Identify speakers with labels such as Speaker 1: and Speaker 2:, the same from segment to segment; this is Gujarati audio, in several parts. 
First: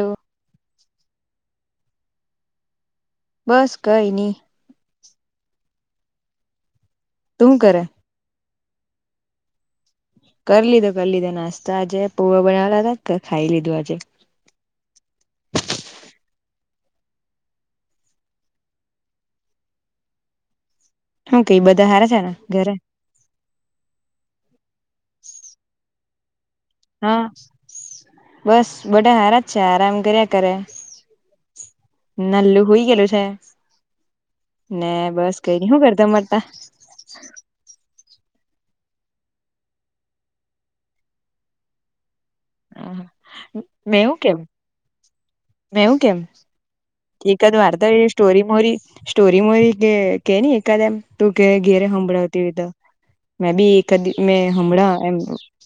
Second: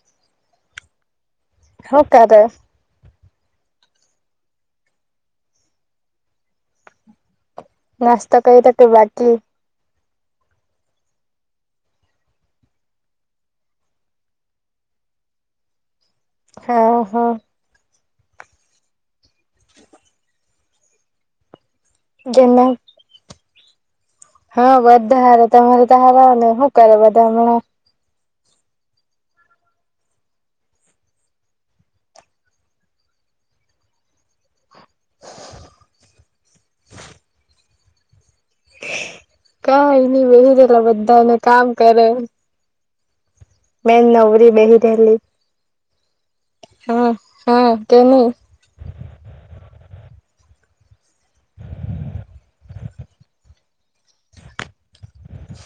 Speaker 1: તો
Speaker 2: [unintelligible]
Speaker 1: બસ કઈ નઈ તું કરે
Speaker 2: કઈ તક બાકી
Speaker 1: કરી લીધો કરી લીધો નાસ્તા આજે પોવા બનાવેલા હતા કે ખાઈ લીધું આજે
Speaker 2: હા હા
Speaker 1: હું કઈ બધા હાર છે, ને
Speaker 2: જેના
Speaker 1: ઘરે
Speaker 2: હા બધા હારે તમારે તો હાર આવ ને શું કરે
Speaker 1: હા
Speaker 2: બધા હમણાં
Speaker 1: બસ બડા હારા જ છે, આરામ કર્યા કરે નલલું હોઈ ગયેલું છે, ને બસ કઈ ન શું કરતા મળતા
Speaker 2: કાય ની બેહી રહેેલા બધાને કામ કરે મેં
Speaker 1: મેવું કેમ
Speaker 2: નવરી બેહી રહેલી
Speaker 1: મેવું કેમ
Speaker 2: હા
Speaker 1: એકઠકદ
Speaker 2: હા કે
Speaker 1: વાર્તા
Speaker 2: ની
Speaker 1: સ્ટોરી મોરી સ્ટોરી મોરી કે કે ન એકાદ એમ તું કે ઘેરે સંંભળાવતી હો તો મેબી એકાદિ હમણાં એમ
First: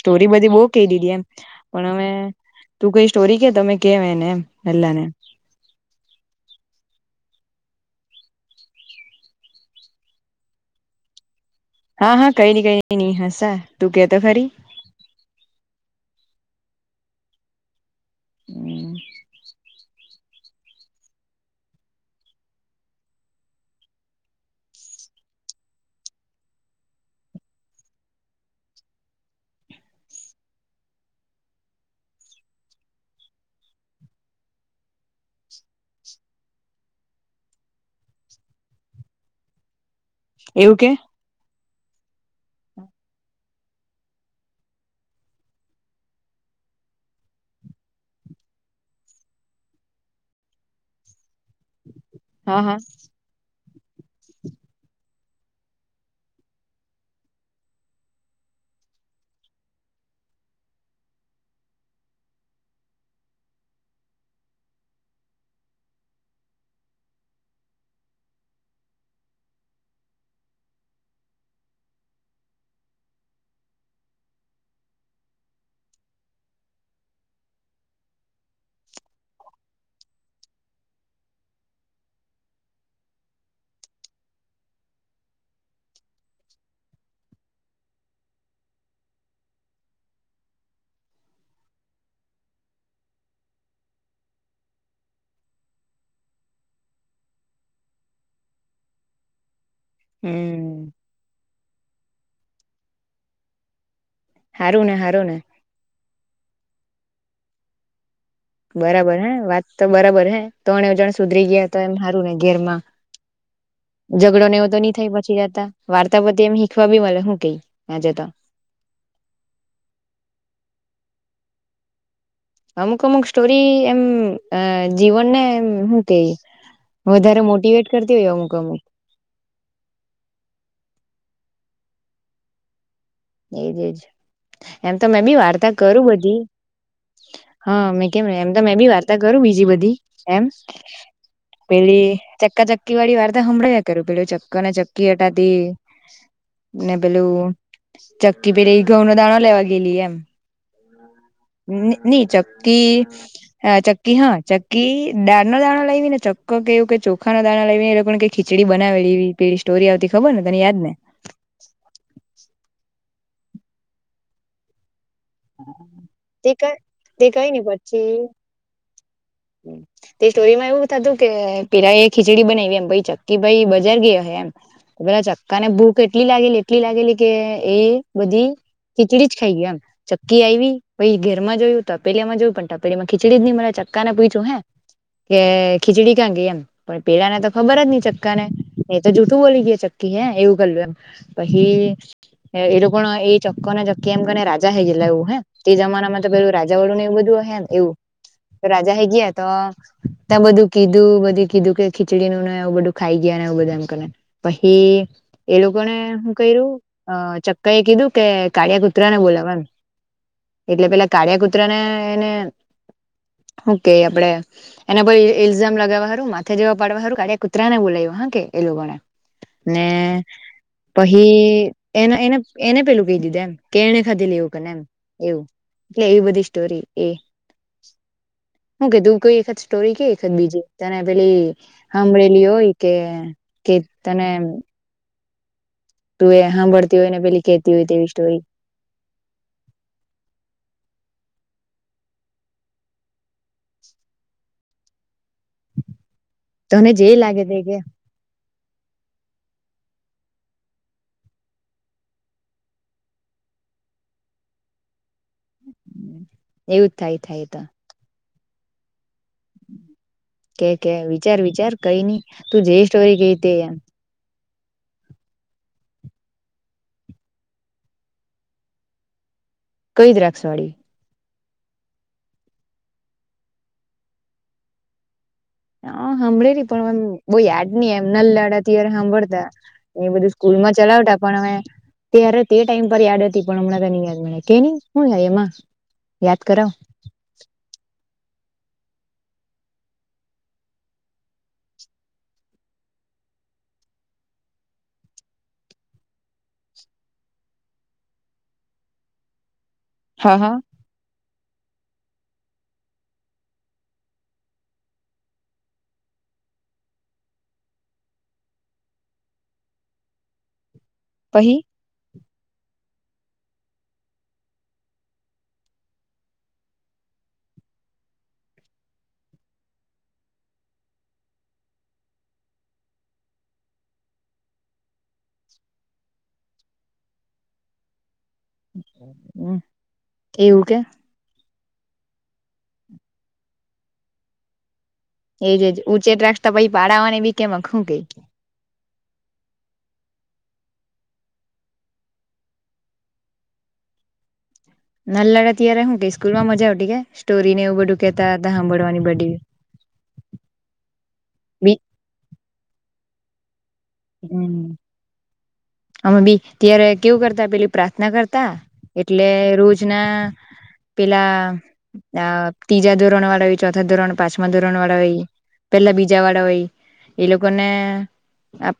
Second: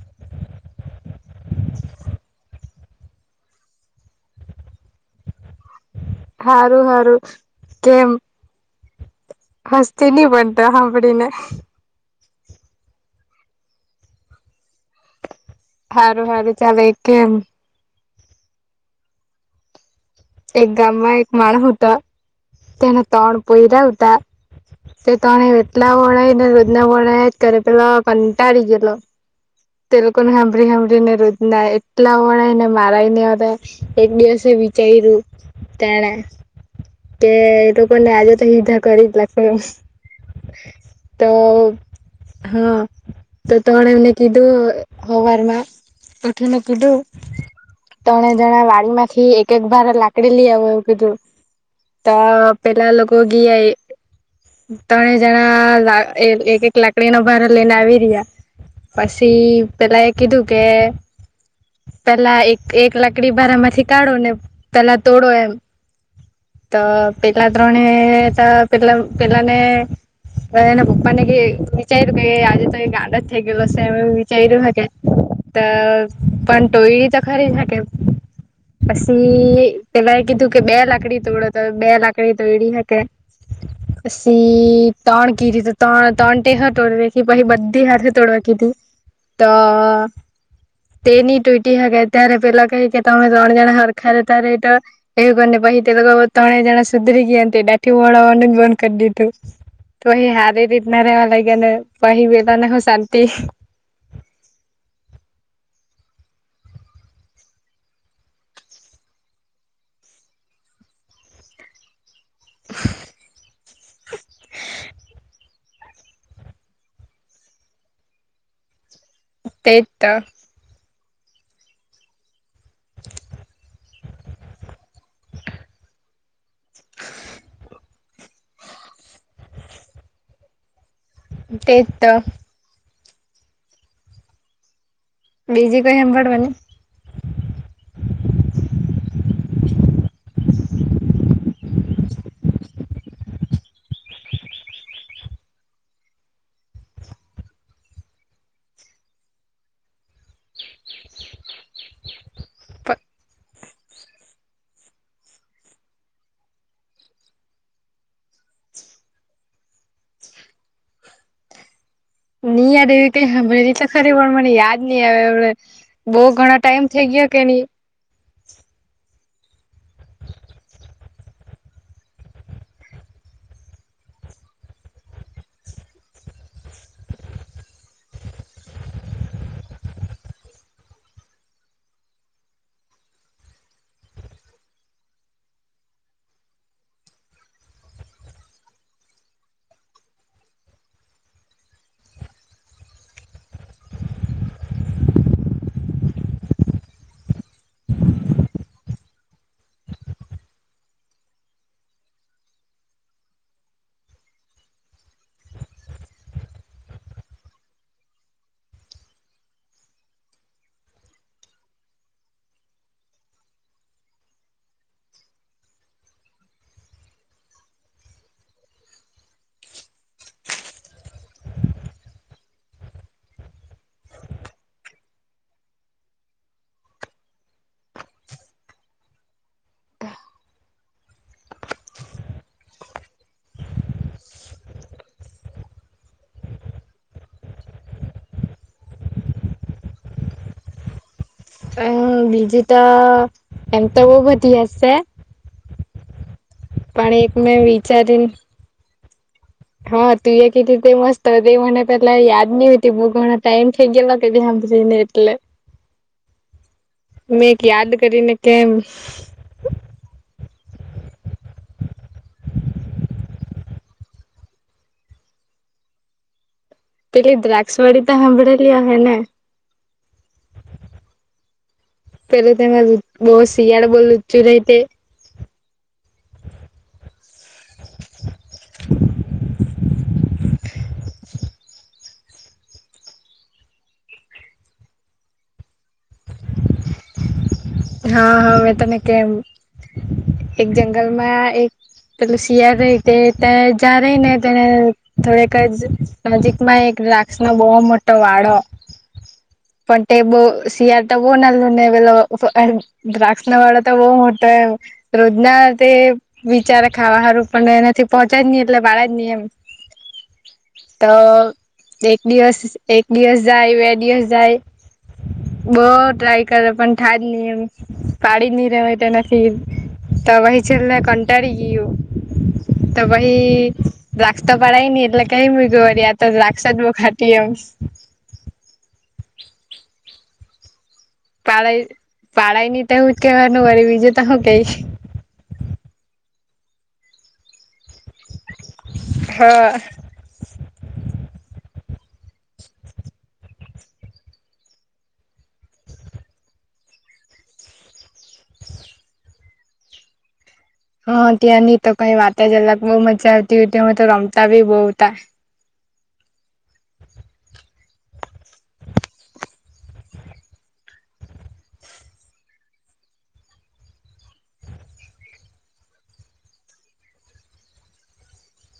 Speaker 1: સ્ટોરી બધી બો કે ટી ટી એમ એમ પણ અમે તું કઈ સ્ટોરી કે તમે કેમ એને હલ્લાને
Speaker 2: હારું હારું કેમ હ્સતી ની બન્ત હબદિ ને
Speaker 1: હા હા કઈ નઈ કઈ નહી હસા તું કેતો ખરી
Speaker 2: સારું સારું ચાલે કેમ
Speaker 1: હમ [inaudible]
Speaker 2: એક ગામમાં એક માણ હતો તેના ત્રણ પયરા હતા તે ત્રણે એટલા વણાય ને રોજના વણાય જ કર પેલા કંટાળી ગયેલો તેલકોને સાંભળી સાંભળીને રોજ્ ના એટલા વણાય ને મારાય ને આવતા એક દિવસે વિચયું તેણે તે લોકો ને આજે તો હિધા કરી જ લખુ
Speaker 1: એવું કે
Speaker 2: તો હ તો ત્રણે એમને કીધું હવારમાં ઉઠહુને કુધુ તણે જણા વાડી માંથી એક એક વાર લાગ લાકડી લેવ આવો આવ કીધુ
Speaker 1: હા હા
Speaker 2: તોપેલા લોકો ગીઆ ત્રણે જણા એક એક લાકડીના ભાર લઈને આવી રહ્યા પછી પેલાયે કધું કે પેલા એક એક લાકડી ભારા માંથી કાઢો ને પેલા તોડો એમ તો પેલા ત્રણે ત કેટલાક્ કેટલ ને પણ એના પપ્પા ને કે વિચાર્યું કે આજે તો ગાંડોજ થઈ ગયયો હશે એમ વિચાર્યું હ કે તો પણ ટોયડી તો ખરી હ કે પછી પેલા કીધું કે બે લાકડી તોડો તો બે લાકડી તોડી હકે પછી ત્રણ કીધી તો ત્રણ ત્રણ ટેહ તોડ દે કે પછી બધી હાથે તોડવા કીધી હું તો [inaudible] તે નની ટૂટી હકે ત્યારે પેલા કહી કે તમે ત્રણ જણા હરખરે ત્યારે એ તો એબને ભાઈ તે તોકો ત્રણે જણા સુધરી ગયા ડાઠી બનાવાનું બંધ કરી દીઘું ખુસ [unintelligible] તો અહી હારી
Speaker 1: હમ
Speaker 2: રીતના રહેવા લાગ્યા ને તો અહી વેલા ના હ શાંતિ.
Speaker 1: હારુ ને હારુ ને બરાબર હે વાત તો બરાબર હે ત્રણજણ સુધરી ગયા તો એમ સારું ને ઘેરમાં ઝઘડો ને એવો તો નહી થાય પછી જતા વાર્તા બધી એમ શીખવા બી મળે હું કઈ ત્યાં જતા
Speaker 2: તેતા
Speaker 1: અમુક અમુક સ્ટોરી એમ જીવન ને એમ શું કે વધારે મોટીવેટ કરતી હોય અમુક અમુક
Speaker 2: [inaudible] તે તો
Speaker 1: એજ એજ એમ તો મેં બી વાર્તા
Speaker 2: બીજી કોઈ
Speaker 1: કરું બધી
Speaker 2: હાભળવાની
Speaker 1: હા મે કેમ એમ તો મે બી વાર્તા કરું બીજી બધી એમ પેલી ચક્કા ચક્કી વાળી વાર્તા સંભળાવ્યા કર્યું પેલો ચક્કો ને ચક્કી હતાં તે ને પેલું ચક્કી પેટે એ ઘંઉ નો દાણાો લેવા ગયેલી એમ ની ની ચક્કી હા ચક્કી હા ચક્કી દાળ નો દાણા લાવી ને ચક્કો કેવું કે ચોખા નો દાણા લાવીને એ લોકોને કઈ ખીચડી બનાવેલી એવી સ્ટોરી આવતી ખબર ને તને યાદ ને
Speaker 2: ની યાદ એવી કય સાંભયડી તો ખરી પણ મને યાદ ની આવે અમના બો ઘણો
Speaker 1: તે કઈ
Speaker 2: ટાઈમ થઈ ગયો
Speaker 1: તે કઈ
Speaker 2: કેની
Speaker 1: નઈ પછી તે સ્ટોરીમાં એવું થતું કે પેલા એ ખીચડી બનાવી એમ ચક્કી ભાઈ બજાર ગયા હે એમ પેલા ચક્કા ને ભૂખ એટલી લાગેલી એટલી લાગેલી કે એ બધી ખીચડી જ ખાઈ ગીયો એમ ચક્કી આયવી ઘરમાં જોયું તપેલા માં જોયું પણ તપેલીમાં ખીચડી જ ની મડે ચ કાને પૂયછું હે કે ખીચડી કયા ગઈ એમ પણ પેલા ને તો ખબર જ નઈ ચક્કા ને એ તો જૂઠું બોલી ગય ચક્કી હે એવું કરલું એમ પહિ એલોકો એ ચક્કો ને ચક્કી એમ કરને રાજા હે ગેલા એવુ હ તે જમાના માં તો પેલું રાજા વળું ને એવ બધવું હે એવું તો રાજા હે ગીયા તો ત્યાં બધું કીધું બધું કીધું કે ખીચડીનું ને એવું બધું ખાઈ ગયા ને બઘા એમ કરે પછી એ લોકોને હું કર્યું અ ચક્કા એ કીધું કે કાળિયા કુતરાને બોલાવે એમ એટલે પેલા કાળિયા કુતરા ને ઓકે આપડે એના પર ઇઝામ લગાવવા હારુ માથે જેવા પાડવા હારું કાળીયા કુતરા ને બોલાયવો. હાકે એ લોકોને ને પહિ એને એને એને પેલું કહી દીધું એમ કેને ખાતે લેવું કેને એમ એવું એટલે એવી બધી સ્ટોરી એ હું કે તું કોઈ એક સ્ટોરી કે એક બીજી તને પેલી હાંભળેલી હોય કે એક તને તું એ સાંભળતી હોય ને પેલી કેતી હોય તેવી સ્ટોરી.
Speaker 2: [inaudible] હમ બીજું તો એમ બો બધી હશે
Speaker 1: તને જે
Speaker 2: પણ એક
Speaker 1: લાગે
Speaker 2: મેં
Speaker 1: તે કે
Speaker 2: વિચારીન હા તું એ કી રીતે મસ્ત મને પેલા યાદ નહતી બહુ ઘણાો ટાઈમ થઈ ગેલો- - ને એટલે
Speaker 1: એવું જ થાય થાય
Speaker 2: મેં એક
Speaker 1: તો
Speaker 2: યાદ કરીને કેમ
Speaker 1: કે કે વિચાર વિચાર કઈ નઈ તું જે સ્ટોરી કેય તે એમ
Speaker 2: પેલી દ્રાક્ષવાડી તો સાંભળેલી હૈ ને?
Speaker 1: કઈ દ્રાક્ષવાળી?
Speaker 2: પેલા તેમાં બૌ શિયાળો બો લુચો રે તે.
Speaker 1: હા હાંભળે પરં બવ યાદ ની એમ નલાડા ત્યારે હાંભળતા એ બધું સ્કૂલ માં ચલાવતા પણ અમે- તરે તે ટાઈમ પર યાદ હતી પણ હમણાં તને યાદ મળે કે નહી હું એમાં? યાદ કરાવ.
Speaker 2: હા હા મેં તને કેમ એક જંગલમાં એક પેલું શિયાળ રેય તે તેને થોડક જ નજીકમાં એક દ્રાક્ષ નો બો મોટો વાડો પણ તે
Speaker 1: હા હા
Speaker 2: શિયાળ તો બો નાનું ને પેલો દ્રાક્ષ ના વાળો તો બો મોટો રોજના તે વિચાર ખાવા હારુ પણ એનાથી પહોંચે જ ની એટલે વાડે જ ની એમ તો
Speaker 1: પહી
Speaker 2: દિવસ એક દિવસ જાય બે દિવસ જાય બો ટ્રાય કરે પણ થાય ની એમ પાડી ની રેવાય તેના થી તો પછી છેલ્લે કંટાળી ગીયું. તો પહિ દ્રાક્ષ તો પડાય ની એટલે કેય મૂયકુ એમ આ તો દ્રાક્ષ જ બો ખાટી એમ. [inaudible]
Speaker 1: હમમ એવું કે
Speaker 2: પાળાઈ પાળાઈ ની તો હું જ કેવાનું બીજું તો હું કઈ.
Speaker 1: એજ એજ ઊંચે દ્રાક્ષતા પહી પાડવાની બી કેમકે હું કેય
Speaker 2: હા.
Speaker 1: નાલા હતા ત્યારે શું કેવું સ્કૂલ માં મજા આવતી કે સ્ટોરીને એવું બધું કેતા હતા હાભળવાની બધી
Speaker 2: [inaudible] હા
Speaker 1: બી
Speaker 2: ત્યાંની તો કઈ વાત જ અલગ બહુ મજા આવતી ઉટી તે અમે તો રમતા
Speaker 1: હમ
Speaker 2: ભી બહુ ઉતા
Speaker 1: અમે બી ત્યારે કેવું કરતા પેલી પ્રાર્થના કરતા એટલે રોજના પેલા ત્રીજા ધોરણ વાળા હોય, ચોથા ધોરણ, પાંચમા ધોરણ વાળા હોય પેલા બીજા વાળા હોય એ લોકો ને આપ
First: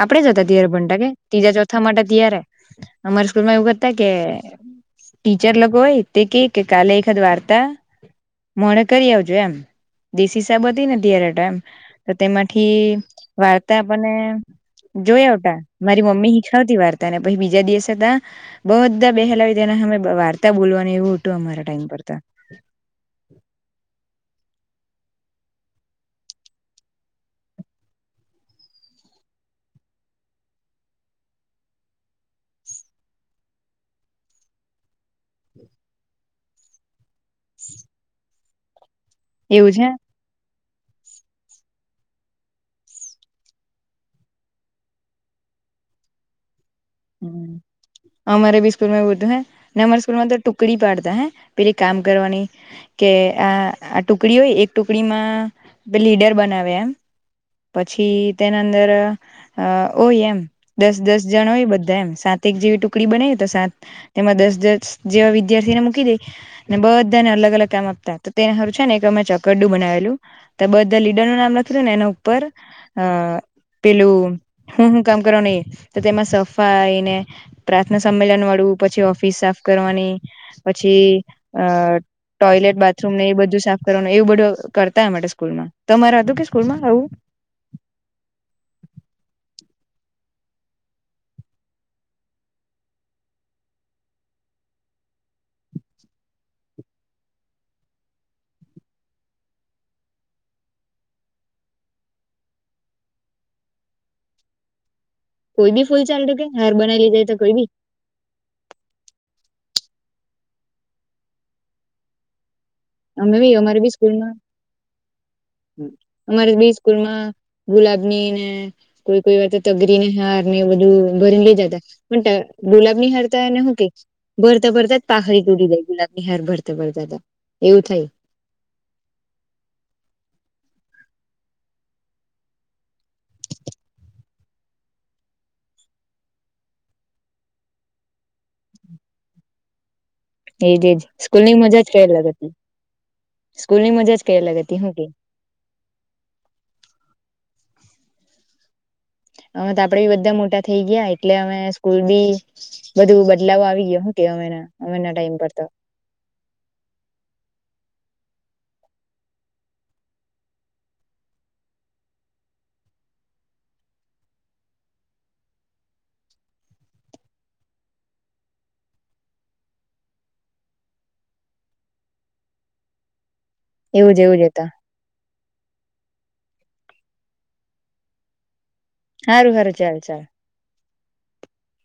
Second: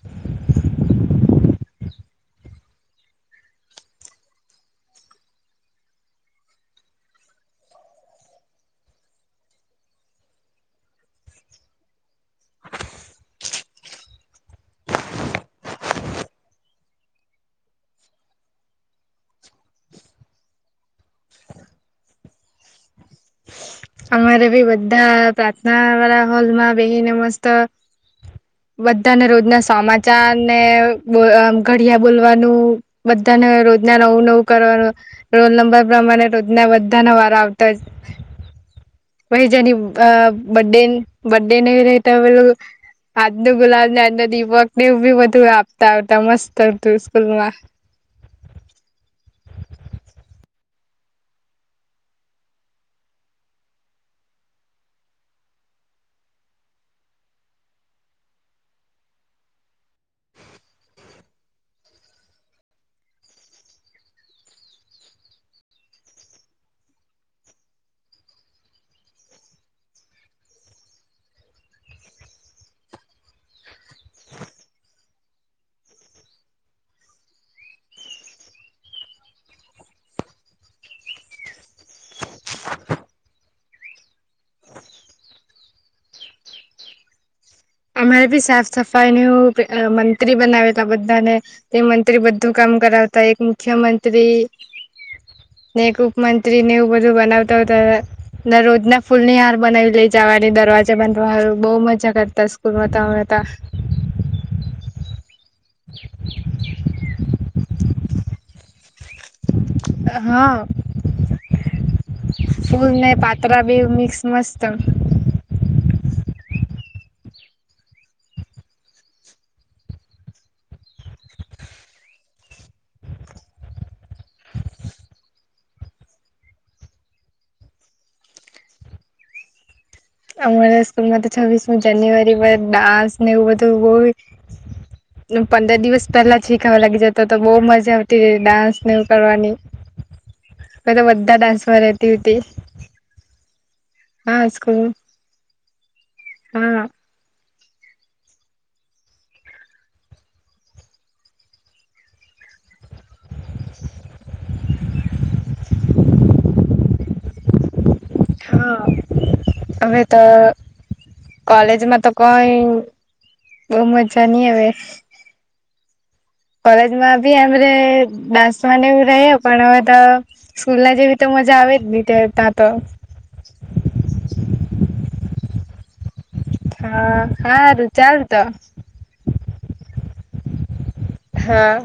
Speaker 1: આપડે જ્યારે ત્રીજા કે ત્રીજા ચોથા માટે ત્યારે અમારી સ્કૂલ માં એવું કતા કે ટીચર અલગ હોય તે કે કે કાલે એકાદ વાર્તા મોડા કરી આવજો એમ. દેશી હિસાબ હતી ને ત્યારે ટાઈમ તો તેમાંથી વાર્તા આપડને જોઈ આવતા મારી મમ્મી હિખવતી વાર્તા ને પછી બીજા દિવસે તા બહ બધા બેહેલાવી દેના મને વાર્તા બોલવાનું એવું હતું અમારા ટાઈમ પર તો.
Speaker 2: [inaudible] અમારે બી બધા પ્રાર્થના વાળા હોલમાં બેહીને મસ્ત બધાને રોજના સમાચાર ને ઘડિયા બોલવાનું બધા રોજના નવું નવું કરવાનું રોલ નંબર પ્રમાણે રોજ ના બધા ના વારા આવતા જ. પાહિ જેની
Speaker 1: એવું છે
Speaker 2: અ બડે બડે ને તે ઓલ આજનુ ગુલાબ ને આજનો દીપક ને એવું બી બધું આપતા હતા મસ્ત હતું
Speaker 1: હમમ
Speaker 2: સ્કૂલમાં
Speaker 1: અમારે બી સ્કૂલ માં એવું હતું ને અમારે સ્કૂલમાં તો ટુ ટુકડી પાડતા હે પેલી કામ કરવાની કે અ આ ટુકડી હોય એક ટુકડીમાં લીડર બનાવે એમ પછી તેના અંદર અ હોય એમ દસ દસ જણ હોય બધું એમ સાત એક જેવી ટુકડી બને તો સાત તેમાં દસ દસ જેવા વિદ્યાર્થીને મૂકી દે. બધાને અલગ અલગ કામ આપતા તો તેને હારુ છે ને કે અમે ચકરડું બનાવેલું બધા લીડર નું નામ લખી દેવાનું ને એના ઉપર અ પેલું હું હું કામ કરો ને તો તેમાં સફ સફાઈને પ્રાર્થના સંમેલન વાળું પછી ઓફિસ સાફ કરવાની પસી અ ટોયલેટ બાથરૂમ ને એ બધું સાફ કરવાનું એવું બધું કરતાય માટે સ્કૂલમાં તમાર હતું કે સ્કૂલ માં એવું?
Speaker 2: અમારે બી સાફ સફાઈ ને અ મંત્રી બનાવેલા બધાને એ મંત્રી બધું કામ કામ કરાવતા એક મુખ્યમંત્રી ને એક ઉપમંત્રી ને એવું બધું બનાવતા હતા ને રોજ ના ફૂલ ની હાર બનાવી લે જાતા. વાની દરવાજા બનવા બો મજા કરતા બનાવતા હતા.
Speaker 1: કોઈ ભી ફૂલ ચાલતું કે હાર બનાઈ લી જાય તો કોઈ ભી?
Speaker 2: હા. ફૂલ અને
Speaker 1: અમે બી
Speaker 2: પાતરા
Speaker 1: અમારે
Speaker 2: બેવ
Speaker 1: બી
Speaker 2: મિક્સ
Speaker 1: સ્કૂલમાં
Speaker 2: મસ્ત
Speaker 1: અમારે બી સ્કૂલમાં ગુલાબ ની ને કોઈ કોઈ વાર તો તગરીને હાર ને એ બધું ભરીને લેય જતા પણ તે ગુલાબની હાર ને કે ભરતા ભરતા પાખરી તૂટી જય ગુલાબ હરભરતા ભર દાદા એવું થાય.
Speaker 2: અમારા સ્કૂલ માં તો છવ્વીસમી જાન્યુઆરી પર ડાન્સ ને એવું બધું બહુ. પંદર દિવસ પહેલા જ શીખાવા લાગી જતો તો બહુ મજા આવતી ડાન્સને એવું કરવાની
Speaker 1: એજ
Speaker 2: મે
Speaker 1: એજ
Speaker 2: તો બધા
Speaker 1: સ્કૂલની મજા
Speaker 2: ડાન્સમાં
Speaker 1: જ કઈ
Speaker 2: રહેતી
Speaker 1: અલગ
Speaker 2: હતી.
Speaker 1: સ્કૂલની મજા જ કઈ
Speaker 2: હા
Speaker 1: અલગ હતી
Speaker 2: સ્કૂલ
Speaker 1: હું કે
Speaker 2: હા,
Speaker 1: હ તો આપડે બી બધા મોટા થઈ ગયા એટલે અમે સ્કૂલ બી બધું બદલાવ આવી ગયો. ના ઉમેના ટાઈમ પરતા.
Speaker 2: [inaudible] હા અમે તો. કોલેજમાં તો કોઈ બઉ મજા નઈ હવે, કોલેજ માં ભી આરે ડાન્સ મ રહે પણ તો સ્કૂલ ના જે તો. મજા આવે જ ની ત ત્યાં તો,
Speaker 1: એવું જ એવું જતા,
Speaker 2: હા હારું ચાલ તો
Speaker 1: સારું સારું ચાલ ચાલ.
Speaker 2: હા,